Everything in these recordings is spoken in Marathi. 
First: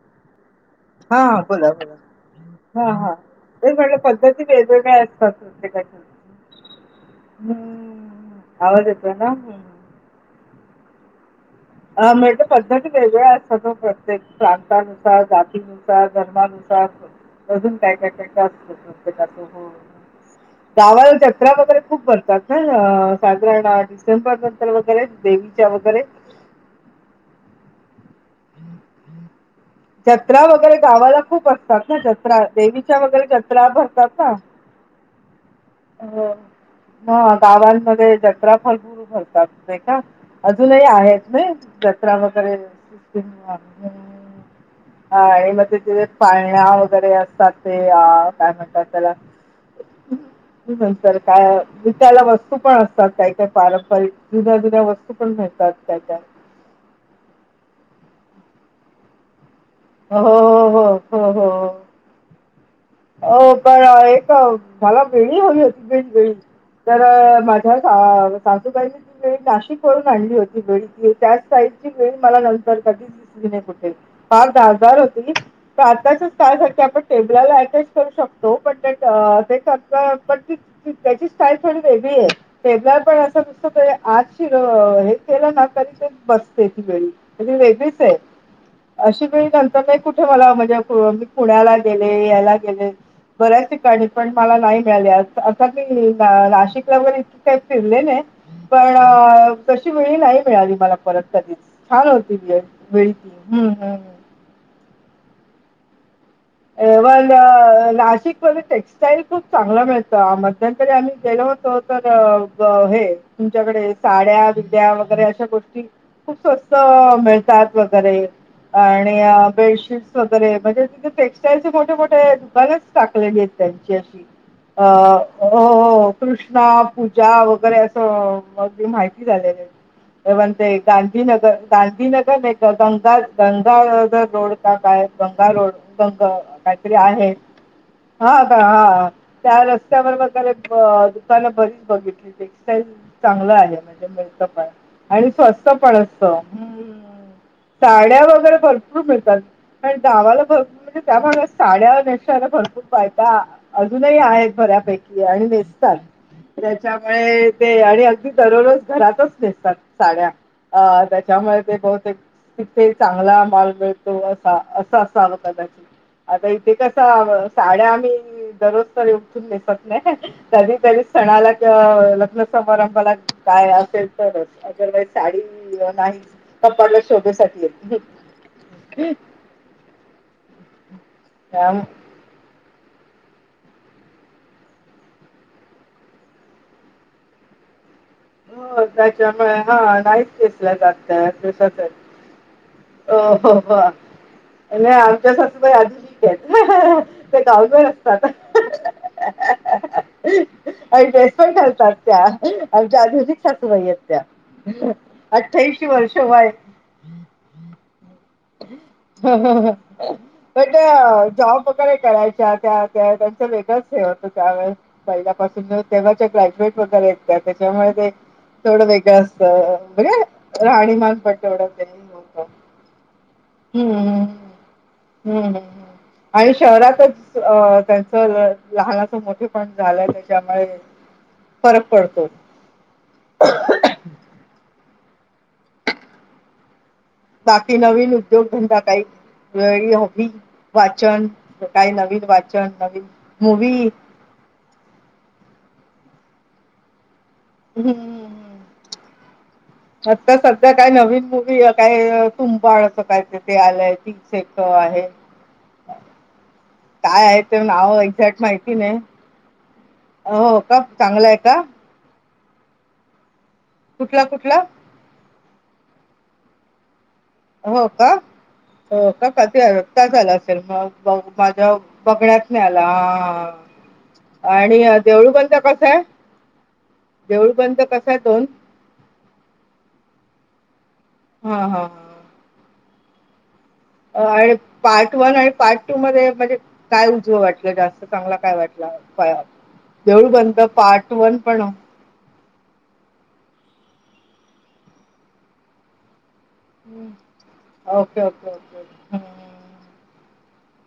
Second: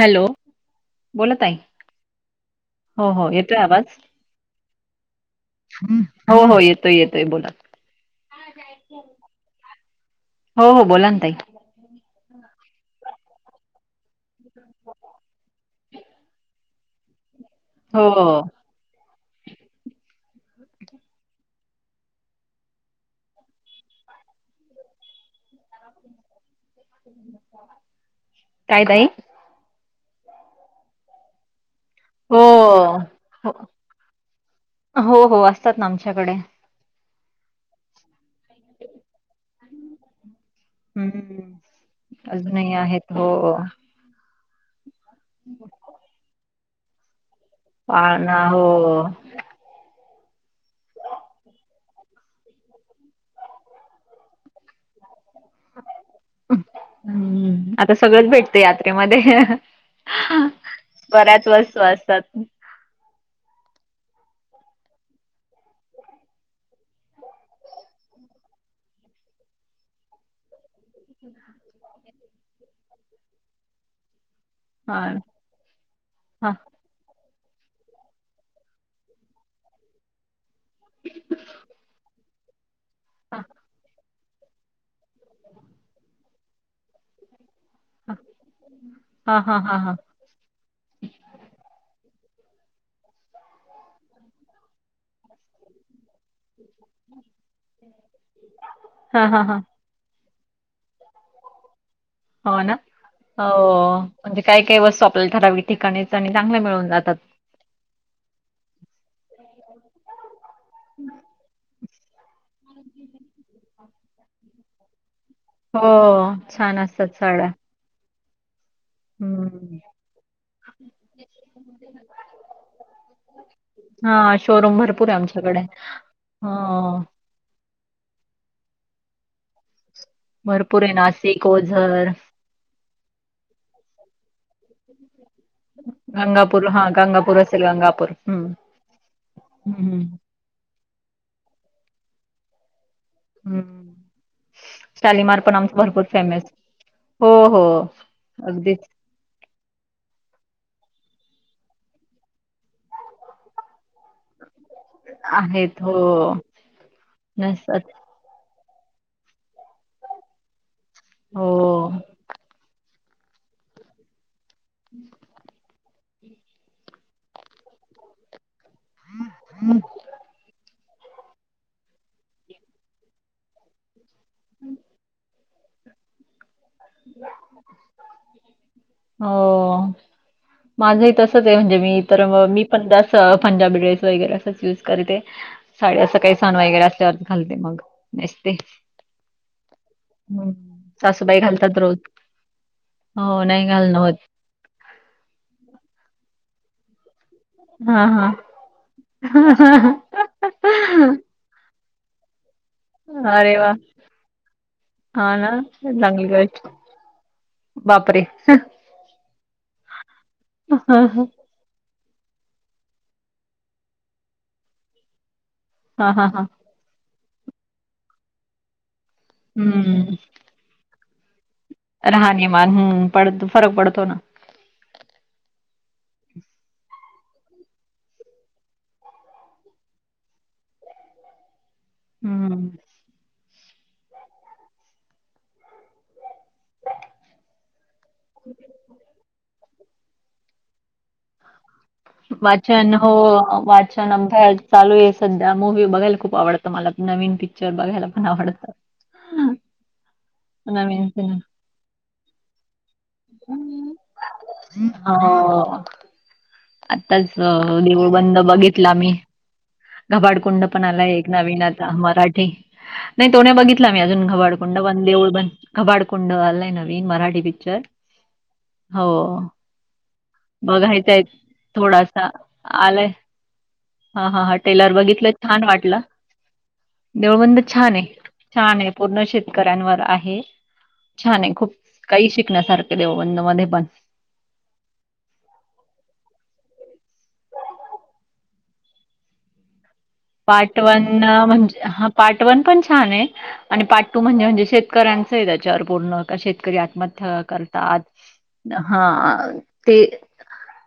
हॅलो हा बोला ताई. बोला हा हो हा हो येतोय तेच आवाज म्हटलं पद्धती वेगवेगळ्या असतात प्रत्येकाच्या हो हो येतोय येतोय बोल [inaudible] हम्म. आवाज येतोय ना? हो हो बोला ना ताई [unintelligible] पद्धती वेगळ्या असत्यात हो पण तेच प्रांतानुसार, जातीनुसार, धर्मानुसार अजून काय काय हो हो. असतं प्रत्येकाचं होय गावाला चक्रा वगरे खूप भरतात ना? साधारण डिसेंबर नंतर वगरे देवीच्या हो बरे. काय ताई? जत्रा वगरे गावाला खूप असतात ना? हो जत्रा देवीच्या वगरे हो जत्रा भरतात ना? हो हो असतात ना आमच्याकडे. हं गावांमध्ये जत्रा भरपूर भरतात नाही का? अजून ही आहेत नी हम्म जत्रा वगरे अजूनही आहेत हो [unintelligible] [inaudible] साते या पाळणा काय हो म्हणत्यात तेला नंतर काय विकायला वस्तू पण असतात, काही काही पारंपरिक जुन्या जुन्या वस्तू पण मिळतात काय काय. हम्म आता सगळंच भेटते यात्रेमध्ये हो, हो, बऱ्याचं वस्तू असतात. ओ काय आहे का ओ ह्याला [unintelligible] तर माझ्या [unintelligible] नाशिक वरून आणली होती विळी त्या साइची विळी मला नंतर कधीच दिसली नाइ कुठे काय गार गार हा होती हा [unintelligible] करू शकतो [unintelligible] स्टाईल थोडी वेगळीय [unintelligible] तरी हा ती बसत्या ती विळी वेगळीचय [unintelligible] अशी हा गोळी हा हा हा नंतर कुठे मला म्हणजे मी पुण्याला गेले. याला गेले बऱ्याच ठिकाणी पण मला नाइ मिळाली, असा आता मी नाशिकला जरी काही फिरले नाही पण हा हा हा तशी विळी नाही मिळाली, मला परत कधीच. छान होती वेळ हो वेळ ना वेळी ती हम्म हो हम्म म्हणजे काय काय वस्तू आपल्याला ठरावीक ठिकाणी [unintelligible] नाशिकमध्ये टेक्सटाईल खूप चांगला मिळतो अम नंतर आम्ही गेलो होतो तर हे तुमच्याकडे साड्या विद्या वगरे अशा अशा गोष्टी हो खूप स्वस्त छान असतात साड्या मिळतात वगरे. आणि अं हम्म बेडशीट्स वगरे म्हणजे तिथेे टेक्स् असे मोठे मोठे दुकानेच टाकलेलीत त्यांची अशी हां, शोरूम अ भरपूर आहे हो आमच्याकडे. हो हो कृष्णा, हां, पूजा वगैरे हो अगदी माहिती झालेले [unintelligible] भरपूर आहे नाशिक, गांधीनगर ओझर, गांधीनगर [unintelligible] रोड का? काय गंगा रोड? [unintelligible] गंगापूर हां, गंगापूर दुकानं असेल गंगापूर. हं, हं, हं. बरीच बघितली. टेक्स्टाईल - चांगलं आहे. हं. म्हणजे मिळतं पण, आणि शालिमार स्वस्त आमचं पण भरपूर असत. फेमस. हो, हो. साड्या वगैरे अगदीच भरपूर मिळतात. आणि गावाला भरपूर - [inaudible] [unintelligible] घरातच नेसतात आहेत. हो, नसतात. साड्या. अ, हो, त्याच्यामुळे ते बहुतेक - ते चांगला मााल मिळतो असा. असं असावं कदाचित. आता इथे कस साड्या आम्ही दररोज तर उठून नेसत नाही. कधी - तरी सणाला किंवा लग्न समारंभाला काय असेल, तरच. अदरवाईज साडी - [unintelligible] हो. माझंही तसंच आहे. म्हणजे मी तर, मी - [unintelligible] हं. [unintelligible] [unintelligible] [unintelligible] ते हो, नाही घालणं होत. गावी हां, असतात, हां. अरे आणि ड्रेस पण घालतात. त्या आमच्या आधुनिक वा! सासूबाई आहेत त्या, हां ना, अठ्ठ्याऐशी वर्ष चांगली वय गोष्ट. बापरे हम्म हम्म हम्म बट हां, हां. जॉब वगैरे करायच्या त्या त्या त्यांच वेगळंच हे होतं त्यावेळेस पहिल्यापासून हां, तेंव्हाच्या हां, हां. ग्रॅज्युएट [unintelligible] त्याच्यामुळे ते थोडं वेग ळ असतं हं. म्हणजे राहणीमानं राहणीमान हम्म पडतो फरक पडतो ना, हम्म. हम्म हम्म हम्म. आणि शहरातच अ त्यांच लहानाचं मोठे पण झालंय त्याच्यामुळे, फरक पडतो. हं. बाकी नवीन उद्योगधंदा काही, वेगळी हॉबी, वाचन काही नवीन वाचन नवीन हो मूवी वाचन अभ्यास चालू आहे सध्या मग, टी. व्ही. बघायला खूप आवडत मला, नवीन पिक्चर बघायला पण आवडत. हम्म आता सध्या काय नवीन मुवी, काय तुंबाळ सकाळच ते आलंय, पिक्चर तो आहे. हो. आत्ताच काय आहे अ, ते नाव देऊळ बंद एक्झॅक्ट माहिती बघितला नाही. मी. हो घबाडकुंड का पण आला चांगला एक आहे का? नवीन आता मराठी नाही. तोण्या बघितला मी. कुठला अजून कुठला? घबाडकुंड, बंद देऊळबंद. घबाडकुंड आलाय नव. मराठी पिक्चर हो का का ते का झालं असेल बघायचाय मग माझ्या बघण्यात नाही आला हां... हा हा हा, टेलर बघितलं, छान वाटलं. आहे देळबंद देऊळबंद छान आहे, कसा दोन छान आहे पूर्ण शेतकऱ्यांवर आहे. छान आहे. हा खूप हा काही शिकण्यासारखं देऊळबंद मध्ये, पण. अ आणि पार्ट वन आणि पार्ट टू मध्ये म्हणजे काय उजव वाटलं? जास्त चांगला काय वाटला? देऊळबंद पार्ट वन अ, पण, म्हणजे हां पार्ट वन पण छान आहे आणि पार्ट टू म्हणजे, म्हणजे शेतकऱ्यांचं आहे त्याच्यावर पूर्ण. का शेतकरी हं. आत्महत्या करतात? ओके ओके ओके हां हं. ते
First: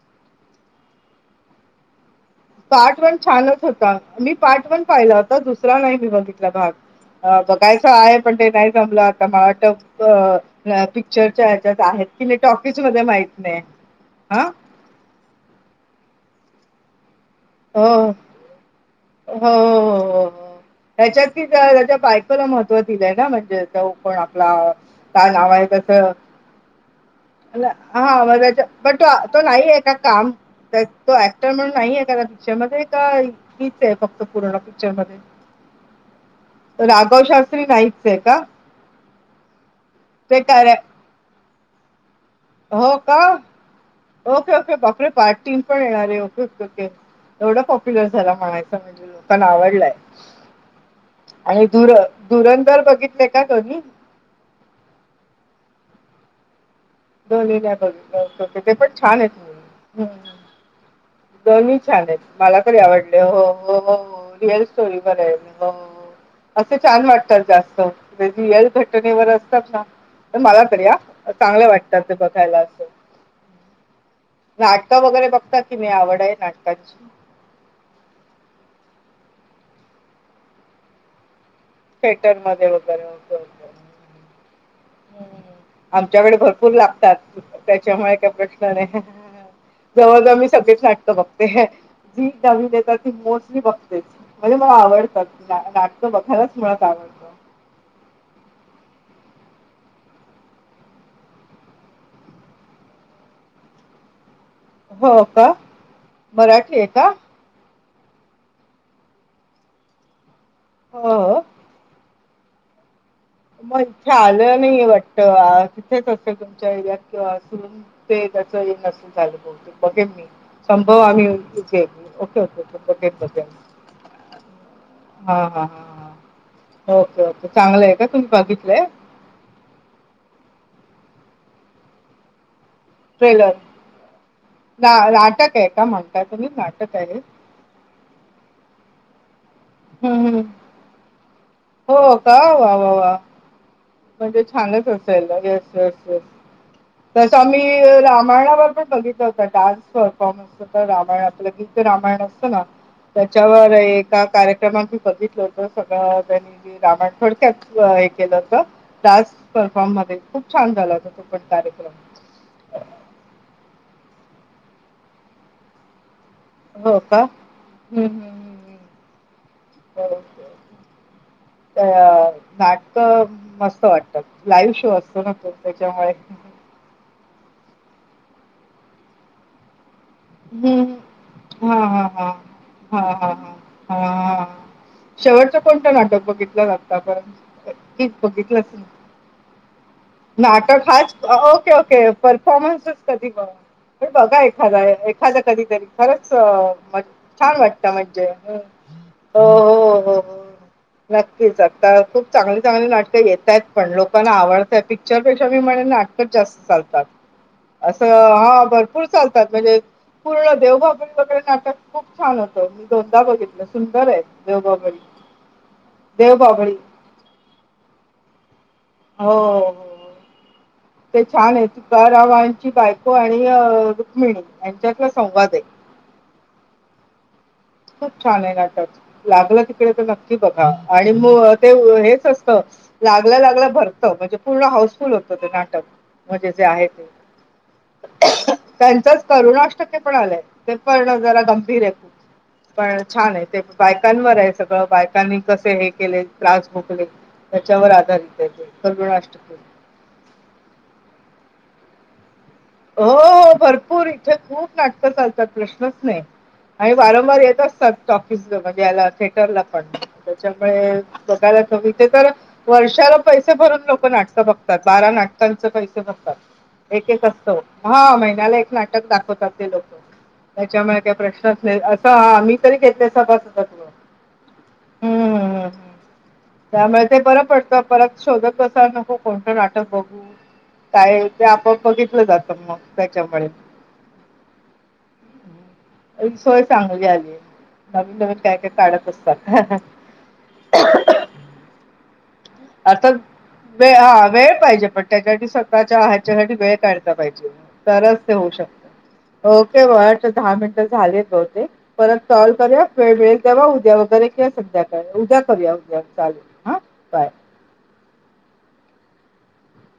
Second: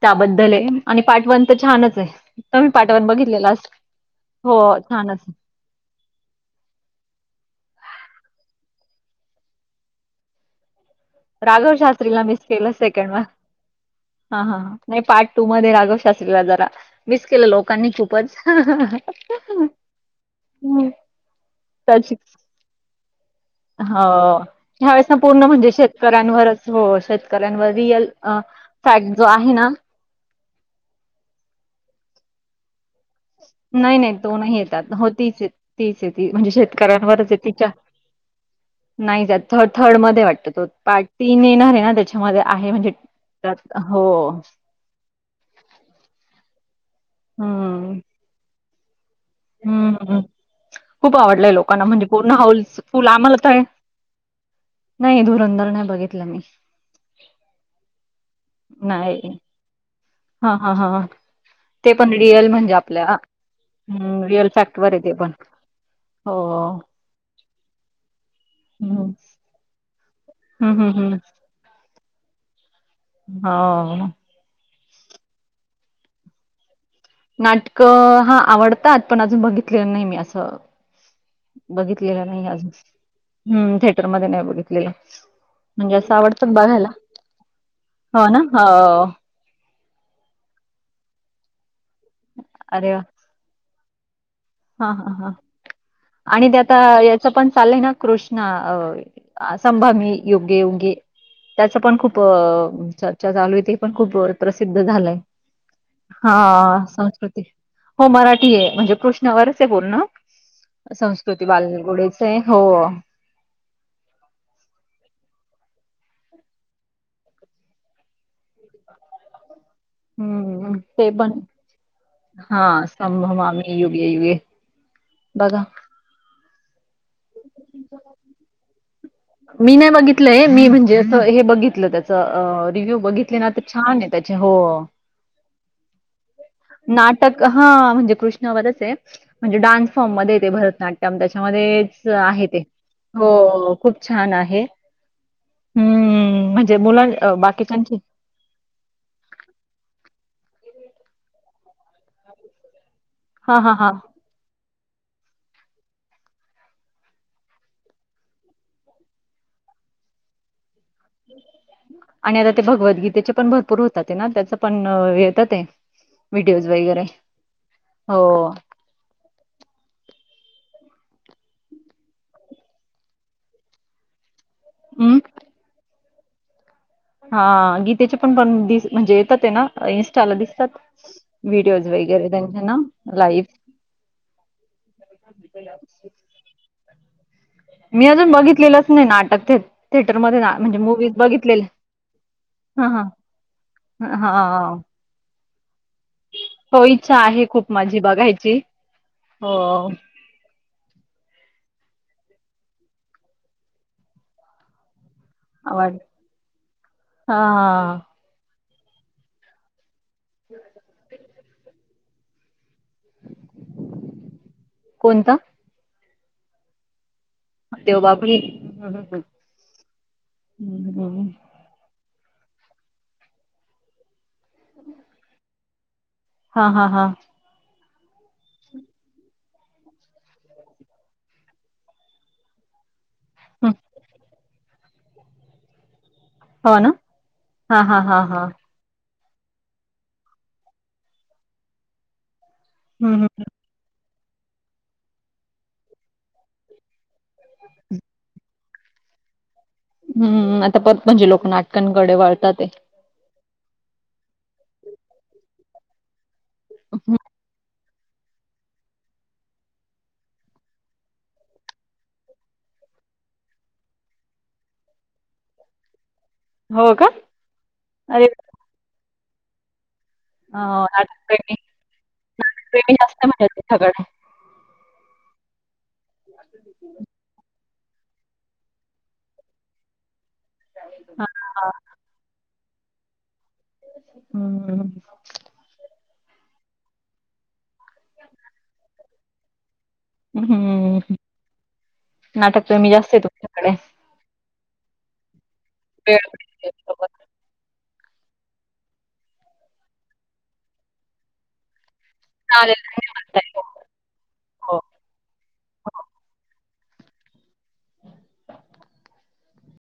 त्याबद्दल आहे आणि पार्ट वन तर छानच आहे. तुम्ही पार्ट वन बघितलेला छानच असेल? होता. मी हो पार्ट वन पाहिला छानच. होता. दुसरा नाही मी बघितला, भाग. बघायचा आहे पण ते, नाही जमलं आता [unintelligible] चर्चा राघव येतच आहेत शास्त्रीला की [unintelligible] टॉकीजमध्ये माहित नाही हा हां? हा ह, नाही पार्ट टू मध्ये राघव शास्त्रीला जरा मिस केलं हो. लोकांनी खूपच. हां हां हो, हो, हां हो, हो. त्याच्यात कि त्याच्या बायकोला महत्व दिलंय ना म्हणजे, तो कोण हो. आपला, ह्यावेळेस ना काय पूर्ण नाव आहे म्हणजे त्याच शेतकऱ्यांवरच हो, शेतकऱ्यांवर रिअल अ, [unintelligible] पण तो फॅक्ट जो तो ना नाही आहे का काम तो ॲक्टर म्हणून नाही आहे का त्या पिक्चरमध्ये का हीच आहे नाही, नाही फक्त तो पूर्ण नाही येतात. पिक्चर हो मध्ये? तीच आहे, तीच आहे ती म्हणजे राघव शेतकऱ्यांवरच आहे शास्त्री तिच्या नाही ये का? नाही त्यात. थ थर्ड मध्ये ते वाटत तो कार्या पार्ट तीन येणार आहे ना त्याच्या, हो का? ओके, ओके, बापरे! पार्ट तीन पण येणार आहे. Okay, okay, okay. एवढा हं, पॉप्युलर झाला म्हणायच. पण हं, आवडलाय हं. खूप आवडलंय आणि लोकांना दुर म्हणजे पूर्ण धुरंधर हाऊसफुल बघितले आम्हाला का तर, दोन्ही नाही, धुरंधर नाही बघितला मी दोन [unintelligible] बघितलेत. ते पण छान नाही. आहेत. हा हा हा दोन्ही ते छान पण आहेत. रिअल मला म्हणजे तरी आपल्या आवडले. हो हो हो, रिअल फॅक्टवर स्टोरी आहे ते वर पण आहेत. हो. हो असं छान वाटतात जास्त, रिअल हम्म घटनेवर असतात ना, तर मला तरी हम्म हम्म हम्म हां, चांगले वाटतात ते बघायला असं. हो नाटकं वगैरे बघता की मी आवड आहे नाटकांची नाटकं हा आवडतात पण अजून बघितलेलं नाही मी असं बघितलेलं थिएटर नाही मध्ये अजून वगैरे असं होतं. हम्म थिएटरमध्येध्ये नाही बघितलेलं म्हणजे असं आमच्याकडे आवडतं भरपूर बघायला लागतात त्याच्यामुळे हो का ना प्रश्न नाही. हो जवळजवळ मी सगळे च नाटकं बघते जी नवीन अरे येतात वा ती मोस्टली बघतेचं. म्हणजे मला हा हा आवडतात हा ना नाटकं आणि बघायलाच ते आता मुळात आवडतं. याच पण चालय ना कृष्णा अ संभामी योगे उगे त्याच पण खूप चर्चा चालू होती ती पण खूप प्रसिद्ध झालंय हो का मराठी हा आहे का? संस्कृती हो मराठी आहे म्हणजे कृष्णावरच आहे बोल ना हो हो. संस्कृती बालगुडे हो मग लं नाही वाटत [unintelligible] असेल तुमच्या एरियात किंवा ते त्या नल झालं बघे मी हम्म संभव ते आम्ही पण इ ओके ओके बघे मामी युगे युगे हा बघा हा हा ओके ओके चांगलंय का तुम्ही बघितलंय? मी नाही बघितलंय मी म्हणजे असं हे बघितलं त्याच अ रिव्हू बघितले ना ट्रेलर? तर छान आहे त्याचे हो ना नाटक आहे का म्हणताय तुम्ही? आहे हे? नाटक हा म्हणजे कृष्णवरचं आहे म्हणजे डान्स फॉर्म हं, मध्ये हं. येते भरतनाट्यम त्या हो त्या का? आहे ते वाह, वाह, वाह! हो खूप छान म्हणजे आहे छानच असायला ना येस येस येस हम्म म्हणजे मुलां तस अ, बाकीच्यांची आम्ही रामायणावर पण बघित होत डान्स रामायण असतं ना हा त्याच्यावर हा हा एका कार्यक्रमा बघितलं होत सगळं त्यांनी रामाथोडक्यात हे केलं होत डान्स परफॉर्म मध्ये खूप छान झाला तो पण कार्यक्रम. आणि आता ते भगवद्गीतेचे पण भरपूर होतात ते ना? पण येतात ते विडिओज हो वगैरे का? हं, हो हं, अ नाटक मस्त वाटतात. लाईव्ह शो हं. असतो ना तो त्याच्यामुळे हा गीतेचे पण पणस म्हणजे येतात ते ना टाला दिसतात हम्म हा व्हिडिओज हा वगैरे हा त्यांच्या ना हा हा लाईव्ह. हा हा शेवटचं कोणतं नाटक बघितलं आत्तापर्यंत मी अजून बघितलेलंच नाही नाटक ते नाटक हाच ओके ओके हा परफॉर्मन्सच हा कधी हे बघा हा एखादा एखाद्य खरंच हो म इच्छा आहे छान खूप वाटतं माझी म्हणजे ह बघायची हो हो हो हो नक्कीच आता खूप चांगली चांगली नाटकं येतायत पण लोकांना आवडतात ती पिक्चर पेक्षा मी म्हणेण आवड नाटकच जास्त चालतात हा असं हा भर फूल चालतात म्हणजे पूर्ण देवबाभळी वगैरे नाटक खूप छान होतं मी दोनदा बघितलं सुंदर आहे देवबाभळी कोणता देवबाभळी देव बाभळी हं हो हो हो. हूं ते छान ये तुकारामांची बायको आणि रुक्मिणी यांच्यातला संवाद ये. हा हा हा खूप छान आहे नाटक लागलं तिकडे तर नक्की बघा आणि मग ते हेचं असतं. लागल्या लागलं भरतं म्हणजे पूर्ण हाऊसफुल होतं ते नाटक. म्हणजे जे हो आहे ना ते हा हा हा हा त्यांचाच करुणाअष्टके पण आलाय ते पण जरा गंभीर आहे खूप पण हम्म हम्म. छान आहे ते बाक बायकांवर आहे सगळं बायकांनी कसे हे केलेत त्रास भोगले त्याच्यावर आधारित आहे ते करुणा आष्टक्के हम्म आता परत म्हणजे लोक नाटकांकडे वळतात. आहे. हो भरपूर इथे खूप नाटकं चालतात प्रश्नच नाही. आणि वारंवार येत असतात. टॉकीज ला म्हणजे याला थेटरला पण त्यामुळे बघाय इथे तर वर्षा त पैसे भरून लोक नाटक बघतात बारा नाटकांचे पैसे भर हो का एक एक असतो हा अरे महिन्याला एक नाटक दाखवतात ते लोक. हो त्याच्यामुळे काय नाटकप्रेमी प्रश्नच नाही असं हा मी तरी प्रेमी घेतले जास्त आहे म्हणजे सभासदांकडून तुमच्याकडे. हम्मम्म्मम् त्यामुळे ते बरं पडतं. परत शोधत कसा नको कोणतं नाटक बघू हा काय ते हा आपण बघित अस मग त्याच्यामुळे हम्म एक सोय चांगली आलीय नवीन नवीन काय काय काढत असता हम्म नाटकप्रेमी आता जास्त आहे तुमच्याकडे. वे हा वेळ पाहिजे. पण त्याच्यासाठी स्वतःच्या वेळ हयाच्यासाठी भेटेल वेळ तेव्हा. काढता पाहिजे. तरच ते होऊ शकत ओके ब दहा मिनिट झाले बहुतेक. परत कॉल चालेल करूया वेळ धन्यवाद मिळेल ताई हो तेव्हा उद्या वगैरे किंवा हो. संध्याकाळी उद्या करूया उद्या चालेल ह.